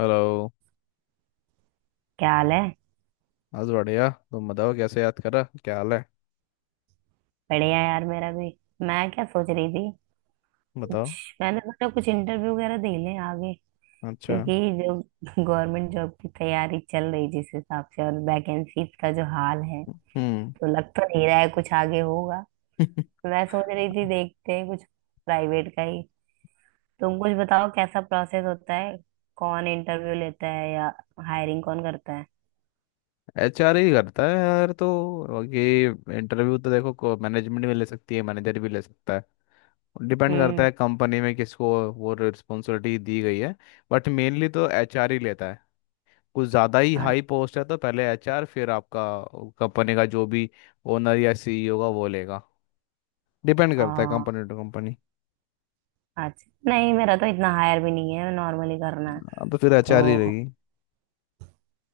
Hello. क्या हाल है। आज बढ़िया। तुम बताओ कैसे, याद करा, क्या हाल है? बढ़िया यार मेरा भी। मैं क्या सोच रही थी। कुछ। बताओ। मैंने सोचा कुछ इंटरव्यू वगैरह दे लें आगे। अच्छा। क्योंकि जो गवर्नमेंट जॉब की तैयारी चल रही जिस हिसाब से और वैकेंसीज का जो हाल है, हम्म। तो लग तो नहीं रहा है कुछ आगे होगा। मैं सोच रही थी देखते हैं कुछ प्राइवेट का ही। तुम कुछ बताओ कैसा प्रोसेस होता है। कौन इंटरव्यू लेता है, या हायरिंग कौन करता है। एच आर ही करता है यार, तो ये इंटरव्यू तो देखो मैनेजमेंट भी ले सकती है, मैनेजर भी ले सकता है। डिपेंड करता हम्म। है कंपनी में किसको वो रिस्पॉन्सिबिलिटी दी गई है। बट मेनली तो एच आर ही लेता है। कुछ ज़्यादा ही अच्छा। हाई पोस्ट है तो पहले एच आर, फिर आपका कंपनी का जो भी ओनर या सी ई ओ का, वो लेगा। डिपेंड करता है आ, कंपनी टू कंपनी। अच्छा, नहीं मेरा तो इतना हायर भी नहीं है, नॉर्मली करना है। हाँ, तो फिर एच आर ही तो रहेगी।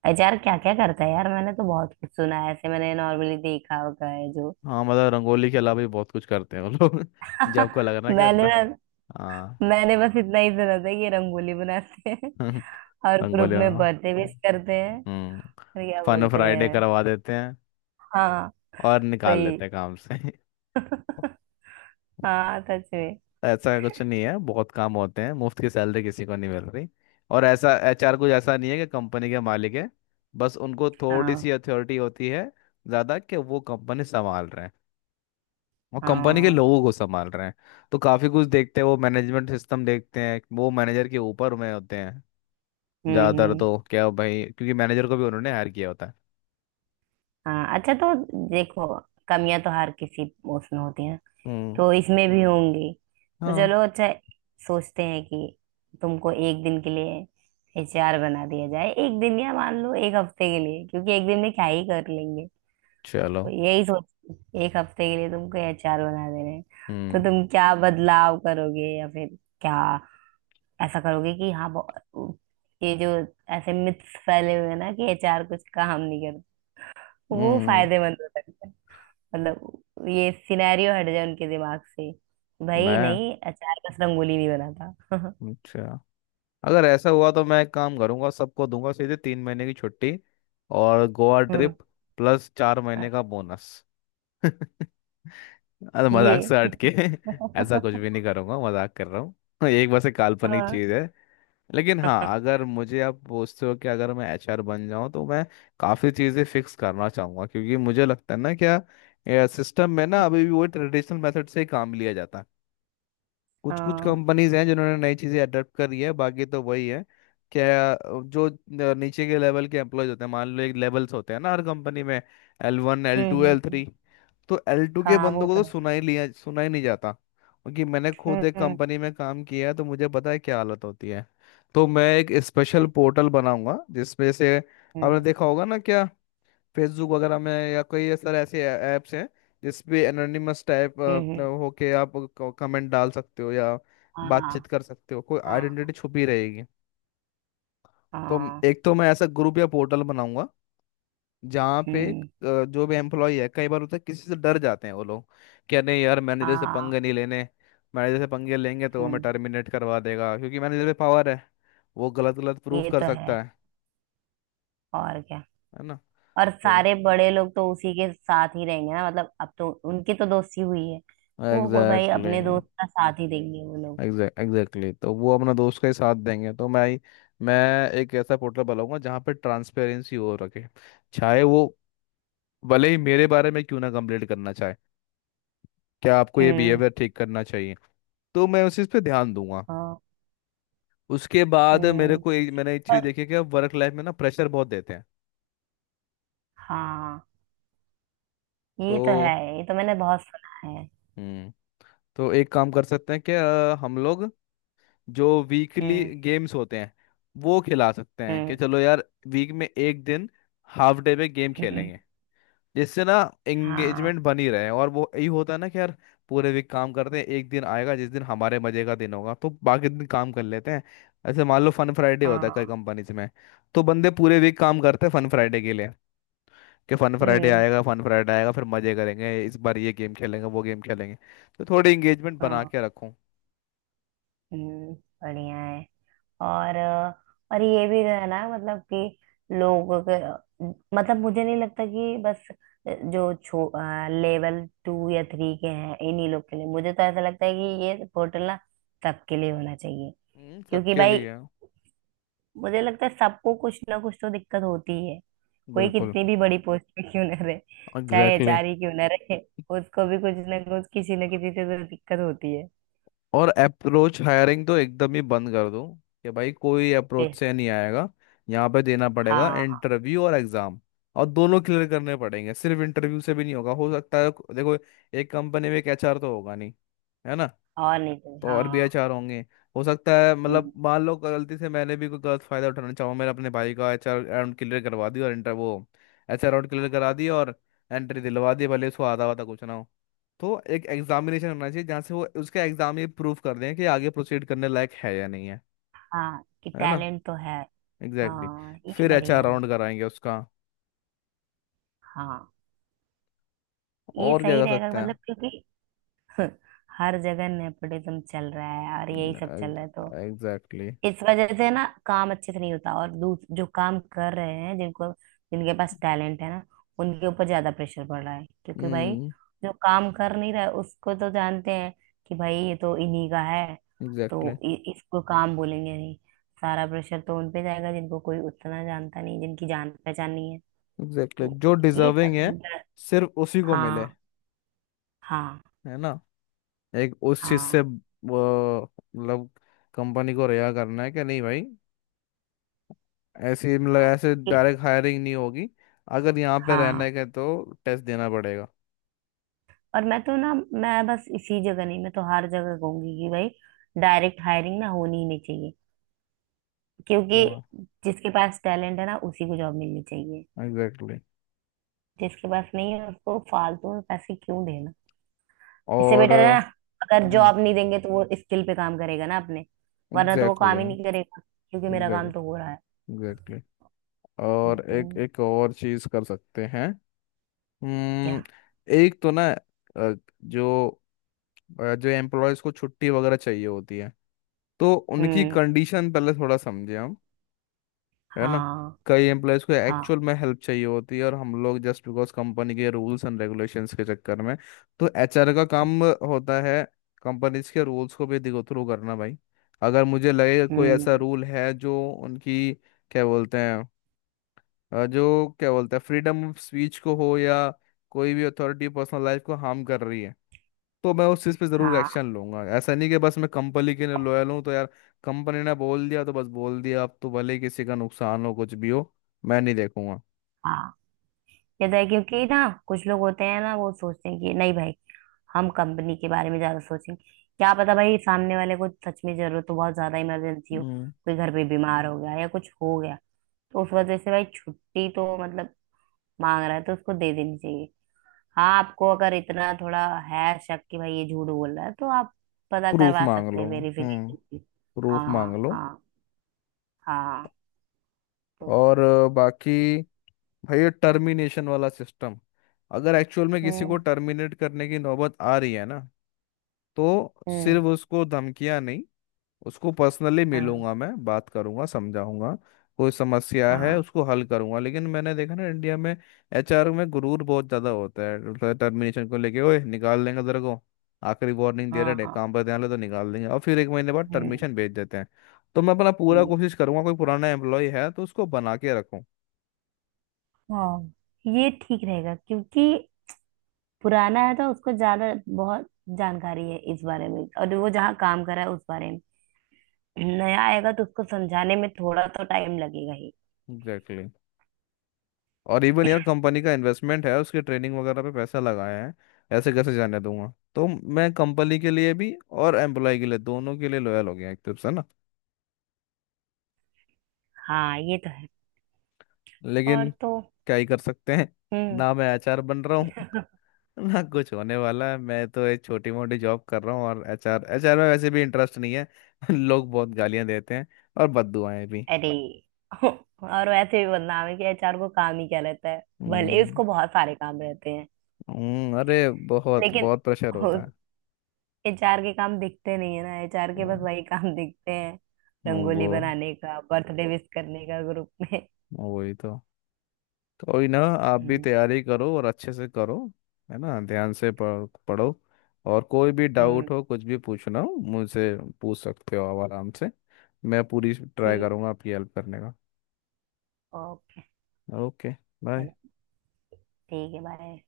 एचआर क्या क्या करता है यार, मैंने तो बहुत कुछ सुना है, ऐसे मैंने नॉर्मली देखा होगा है जो। हाँ, मतलब रंगोली के अलावा भी बहुत कुछ करते हैं वो लोग। जब आपको लग रहा है मैंने कि ना हाँ। मैंने बस इतना ही सुना था कि ये रंगोली बनाते हैं और ग्रुप रंगोली में हाँ। बर्थडे विश करते हैं। और हम्म। क्या फन बोलते फ्राइडे हैं। करवा देते हैं हाँ और निकाल सही। लेते हैं काम से। हाँ सच में। ऐसा कुछ नहीं है, बहुत काम होते हैं, मुफ्त की सैलरी किसी को नहीं मिल रही। और ऐसा एचआर कुछ ऐसा नहीं है कि कंपनी के मालिक है, बस उनको थोड़ी हाँ, सी अथॉरिटी होती है ज़्यादा कि वो कंपनी संभाल रहे हैं और कंपनी के हाँ। लोगों को संभाल रहे हैं। तो काफी कुछ देखते हैं वो, मैनेजमेंट सिस्टम देखते हैं वो, मैनेजर के ऊपर में होते हैं हम्म, ज्यादातर हम्म। तो, क्या भाई, क्योंकि मैनेजर को भी उन्होंने हायर किया होता है। हाँ, अच्छा तो देखो, कमियां तो हर किसी उसमें होती है, हम्म। तो इसमें भी होंगी। तो हाँ। चलो अच्छा, सोचते हैं कि तुमको एक दिन के लिए एचआर बना दिया जाए, एक दिन या मान लो एक हफ्ते के लिए, क्योंकि एक दिन में क्या ही कर लेंगे। चलो। तो यही सोच, एक हफ्ते के लिए तुमको एचआर बना दे रहे हैं, तो हम्म। तुम क्या बदलाव करोगे, या फिर क्या ऐसा करोगे कि हाँ ये जो ऐसे मिथ्स फैले हुए हैं ना कि एचआर कुछ काम नहीं करता, वो हम्म। फायदेमंद हो सकता है। मतलब ये सिनेरियो हट जाए उनके दिमाग से, भाई मैं, नहीं, अचार बस रंगोली नहीं बनाता। अच्छा, अगर ऐसा हुआ तो मैं एक काम करूंगा, सबको दूंगा सीधे 3 महीने की छुट्टी और गोवा हम्म। ट्रिप प्लस चार हाँ, महीने का बोनस। अरे मजाक ये। से हट के ऐसा कुछ भी नहीं करूंगा, मजाक कर रहा हूँ। एक, बस एक काल्पनिक हाँ, चीज है। लेकिन हाँ, अगर मुझे आप पूछते हो कि अगर मैं एचआर बन जाऊं, तो मैं काफ़ी चीज़ें फिक्स करना चाहूंगा क्योंकि मुझे लगता है ना क्या, सिस्टम में ना अभी भी वो ट्रेडिशनल मेथड से ही काम लिया जाता है। कुछ कुछ हाँ। कंपनीज हैं जिन्होंने नई चीजें अडॉप्ट करी है, बाकी तो वही है। क्या, जो नीचे के लेवल के एम्प्लॉयज होते हैं, मान लो एक लेवल्स होते हैं ना हर कंपनी में, एल वन एल हम्म, टू एल हम्म। थ्री तो L2 के हाँ वो बंदों को तो तो है। सुना ही लिया, सुना ही नहीं जाता, क्योंकि मैंने खुद एक हम्म, कंपनी में काम किया है तो मुझे पता है क्या हालत होती है। तो मैं एक स्पेशल पोर्टल बनाऊंगा जिसमें से, आपने हम्म, देखा होगा ना क्या, फेसबुक वगैरह में या कोई ऐसा, ऐसे ऐप्स हैं जिसपे एनोनिमस टाइप हम्म, हम्म। होके आप कमेंट डाल सकते हो या हाँ, बातचीत कर सकते हो, कोई हाँ, आइडेंटिटी छुपी रहेगी। तो हाँ। एक तो मैं ऐसा ग्रुप या पोर्टल बनाऊंगा जहाँ पे हम्म। जो भी एम्प्लॉय है, कई बार होता है किसी से डर जाते हैं वो लोग, क्या, नहीं यार मैनेजर से हाँ। पंगे नहीं लेने, मैनेजर से पंगे लेंगे तो वो हमें हम्म। टर्मिनेट करवा देगा क्योंकि मैनेजर पे पावर है, वो गलत गलत प्रूफ ये कर तो है। सकता है और क्या। है ना। और तो सारे बड़े लोग तो उसी के साथ ही रहेंगे ना, मतलब अब तो उनकी तो दोस्ती हुई है, तो वो कोई भाई एग्जैक्टली, अपने दोस्त का साथ ही देंगे वो लोग। एग्जैक्टली, तो वो अपना दोस्त का ही साथ देंगे। तो मैं एक ऐसा पोर्टल बनाऊंगा जहाँ पे ट्रांसपेरेंसी हो रखे, चाहे वो, भले ही मेरे बारे में क्यों ना कंप्लेंट करना चाहे क्या आपको ये हम्म। बिहेवियर ठीक करना चाहिए, तो मैं उस चीज़ पे ध्यान दूंगा। उसके ओके। बाद मेरे को एक, मैंने एक चीज़ पर देखी है कि अब वर्क लाइफ में ना प्रेशर बहुत देते हैं। हाँ, ये तो तो है, ये तो मैंने बहुत सुना है। हम्म, तो एक काम कर सकते हैं कि हम लोग जो वीकली हम्म, गेम्स होते हैं वो खिला सकते हैं कि हम्म, चलो यार वीक में एक दिन हाफ डे पे गेम हम्म। खेलेंगे। इससे ना हाँ, एंगेजमेंट बनी रहे, और वो यही होता है ना कि यार पूरे वीक काम करते हैं, एक दिन आएगा जिस दिन हमारे मजे का दिन होगा तो बाकी दिन काम कर लेते हैं। ऐसे मान लो फन फ्राइडे होता है कई हाँ। कंपनीज में, तो बंदे पूरे वीक काम करते हैं फन फ्राइडे के लिए कि फन फ्राइडे हम्म। आएगा, फन फ्राइडे आएगा, फिर मजे करेंगे, इस बार ये गेम खेलेंगे, वो गेम खेलेंगे। तो थोड़ी एंगेजमेंट बना हाँ। के रखूं। हम्म। बढ़िया है। और और ये भी जो है ना, मतलब कि लोगों के, मतलब मुझे नहीं लगता कि बस जो छो लेवल टू या थ्री के हैं इन्हीं लोग के लिए, मुझे तो ऐसा लगता है कि ये पोर्टल ना सबके लिए होना चाहिए। क्योंकि सबके भाई लिए। मुझे लगता है सबको कुछ ना कुछ तो दिक्कत होती ही है, कोई बिल्कुल, कितनी भी बड़ी पोस्ट पे क्यों ना रहे। चाहे एग्जैक्टली। एचआर ही क्यों ना रहे, उसको भी कुछ ना कुछ किसी ना किसी से तो दिक्कत होती है। और अप्रोच हायरिंग तो एकदम ही बंद कर दो कि भाई कोई ए, अप्रोच से नहीं आएगा, यहाँ पे देना पड़ेगा हाँ इंटरव्यू और एग्जाम, और दोनों क्लियर करने पड़ेंगे, सिर्फ इंटरव्यू से भी नहीं होगा। हो सकता है देखो, एक कंपनी में एक एचआर तो होगा नहीं, है ना, और नहीं तो तो और भी हाँ। एचआर होंगे। हो सकता है मतलब, हम्म, मान लो गलती से मैंने भी कोई गलत फायदा उठाना चाहूँ, मैंने अपने भाई का एचआर राउंड क्लियर करवा दिया और इंटर वो एचआर राउंड क्लियर करा दिया और एंट्री दिलवा दी, भले उसको आधा आधा कुछ ना हो। तो एक एग्जामिनेशन होना चाहिए जहाँ से वो उसका एग्जाम ये प्रूव कर दें कि आगे प्रोसीड करने लायक है या नहीं है, हाँ कि है ना। टैलेंट तो है। एग्जैक्टली, हाँ, exactly. ये फिर बढ़िया एचआर है। राउंड कराएंगे उसका। हाँ, ये और क्या सही कर रहेगा सकते मतलब, हैं। क्योंकि हर जगह नेपोटिज्म चल रहा है और यही सब चल रहा है, तो एग्जैक्टली। इस वजह से ना काम अच्छे से नहीं होता, और दूस जो काम कर रहे हैं, जिनको जिनके पास टैलेंट है ना, उनके ऊपर ज्यादा प्रेशर पड़ रहा है। क्योंकि भाई हम्म। जो काम कर नहीं रहा है उसको तो जानते हैं कि भाई ये तो इन्हीं का है, एग्जैक्टली, तो इसको काम बोलेंगे नहीं, सारा प्रेशर तो उनपे जाएगा जिनको कोई उतना जानता नहीं, जिनकी जान पहचान नहीं है। एग्जैक्टली तो जो ये डिजर्विंग है, सब। सिर्फ उसी को हाँ, मिले, हाँ, है ना। एक उस चीज से हाँ, वो, मतलब कंपनी को रिहा करना है कि नहीं भाई ऐसे, मतलब हाँ। ऐसे ये- डायरेक्ट हायरिंग नहीं होगी, अगर यहाँ पे रहने हाँ। के तो टेस्ट देना पड़ेगा। और मैं तो ना मैं बस इसी जगह नहीं, मैं तो हर जगह कहूंगी कि भाई डायरेक्ट हायरिंग ना होनी ही नहीं चाहिए, क्योंकि जिसके पास टैलेंट है ना उसी को जॉब मिलनी चाहिए। एग्जैक्टली। जिसके पास नहीं है उसको फालतू में पैसे क्यों देना। इससे और बेटर है ना, अगर हम्म, जॉब नहीं देंगे तो वो स्किल पे काम करेगा ना अपने, वरना तो वो काम एग्जैक्टली, ही नहीं करेगा, क्योंकि मेरा एग्जैक्ट, काम तो हो रहा है। एग्जैक्टली। और एक हम्म, एक और चीज कर सकते हैं। क्या। हम्म। एक तो ना जो जो एम्प्लॉयज को छुट्टी वगैरह चाहिए होती है, तो उनकी हम्म, कंडीशन पहले थोड़ा समझे हम, है ना। हाँ, कई एम्प्लॉयज़ को एक्चुअल हाँ। में हेल्प चाहिए होती है, और हम लोग जस्ट बिकॉज कंपनी के रूल्स एंड रेगुलेशंस के चक्कर में। तो एचआर का काम होता है कंपनीज के रूल्स को भी देखो थ्रू करना भाई। अगर मुझे लगे कोई ऐसा हम्म, रूल है जो उनकी क्या बोलते हैं जो क्या बोलते हैं फ्रीडम ऑफ स्पीच को हो, या कोई भी अथॉरिटी पर्सनल लाइफ को हार्म कर रही है, तो मैं उस चीज़ पे ज़रूर हाँ, एक्शन लूंगा। ऐसा नहीं कि बस मैं कंपनी के लिए लॉयल हूँ तो यार कंपनी ने बोल दिया तो बस बोल दिया, अब तो भले ही किसी का नुकसान हो कुछ भी हो, मैं नहीं देखूंगा। हाँ। ये तो है, क्योंकि ना कुछ लोग होते हैं ना, वो सोचते हैं कि नहीं भाई हम कंपनी के बारे में ज्यादा सोचेंगे। क्या पता भाई सामने वाले को सच में जरूरत हो, बहुत ज्यादा इमरजेंसी हो, हम्म। कोई घर पे बीमार हो गया, या कुछ हो गया। तो उस वजह से भाई छुट्टी तो मतलब मांग रहा है तो उसको दे देनी चाहिए। हाँ, आपको अगर इतना थोड़ा है शक कि भाई ये झूठ बोल रहा है, तो आप पता प्रूफ करवा मांग सकते लो। हैं, हम्म। वेरिफिकेशन। प्रूफ मांग हाँ, लो। हाँ, हाँ तो। और बाकी भाई ये टर्मिनेशन वाला सिस्टम, अगर एक्चुअल में किसी को हम्म, टर्मिनेट करने की नौबत आ रही है ना, तो हम्म। सिर्फ उसको धमकियां नहीं, उसको पर्सनली हाँ, मिलूंगा मैं, बात करूंगा, समझाऊंगा। कोई समस्या है हाँ, उसको हल करूंगा। लेकिन मैंने देखा ना इंडिया में एचआर में गुरूर बहुत ज्यादा होता है, टर्मिनेशन को लेके, ओए निकाल देंगे तेरे को, आखिरी वार्निंग दे हाँ, रहे हैं हाँ। काम पर ध्यान ले तो निकाल देंगे, और फिर 1 महीने बाद हम्म, टर्मिनेशन भेज देते हैं। तो मैं अपना पूरा हम्म। कोशिश करूंगा, कोई पुराना एम्प्लॉय है तो उसको बना के रखूं। हाँ, ये ठीक रहेगा, क्योंकि पुराना है तो उसको ज्यादा बहुत जानकारी है इस बारे में, और वो जहाँ काम कर रहा है उस बारे में। नया आएगा तो उसको समझाने में थोड़ा तो टाइम लगेगा ही। एग्जैक्टली। और इवन यार कंपनी का इन्वेस्टमेंट है, उसके ट्रेनिंग वगैरह पे पैसा लगाया है, ऐसे कैसे जाने दूंगा। तो मैं कंपनी के लिए भी और एम्प्लॉय के लिए, दोनों के लिए लॉयल हो गया एक तरफ से ना। हाँ ये तो है। और लेकिन तो। क्या ही कर सकते हैं, हम्म। ना मैं एचआर बन रहा हूँ। ना कुछ होने वाला है, मैं तो एक छोटी मोटी जॉब कर रहा हूँ, और एचआर एचआर में वैसे भी इंटरेस्ट नहीं है। लोग बहुत गालियां देते हैं, और बददुआएं भी। अरे, और वैसे भी बदनाम है कि एचआर को काम ही क्या रहता है, भले हम्म। उसको बहुत सारे काम रहते हैं। अरे बहुत लेकिन बहुत प्रेशर होता है। एचआर के काम दिखते नहीं है ना, एचआर के वो बस वही काम दिखते हैं, वो रंगोली बनाने का, बर्थडे विश करने का ग्रुप में। वही तो। कोई ना, आप भी हम्म, तैयारी करो और अच्छे से करो, है ना। ध्यान से पढ़ो। और कोई भी हम्म। डाउट हो, कुछ भी पूछना हो मुझसे पूछ सकते हो आप आराम से। मैं पूरी ट्राई ठीक। करूंगा आपकी हेल्प करने का। ओके। ओके। बाय। ठीक है, बाय।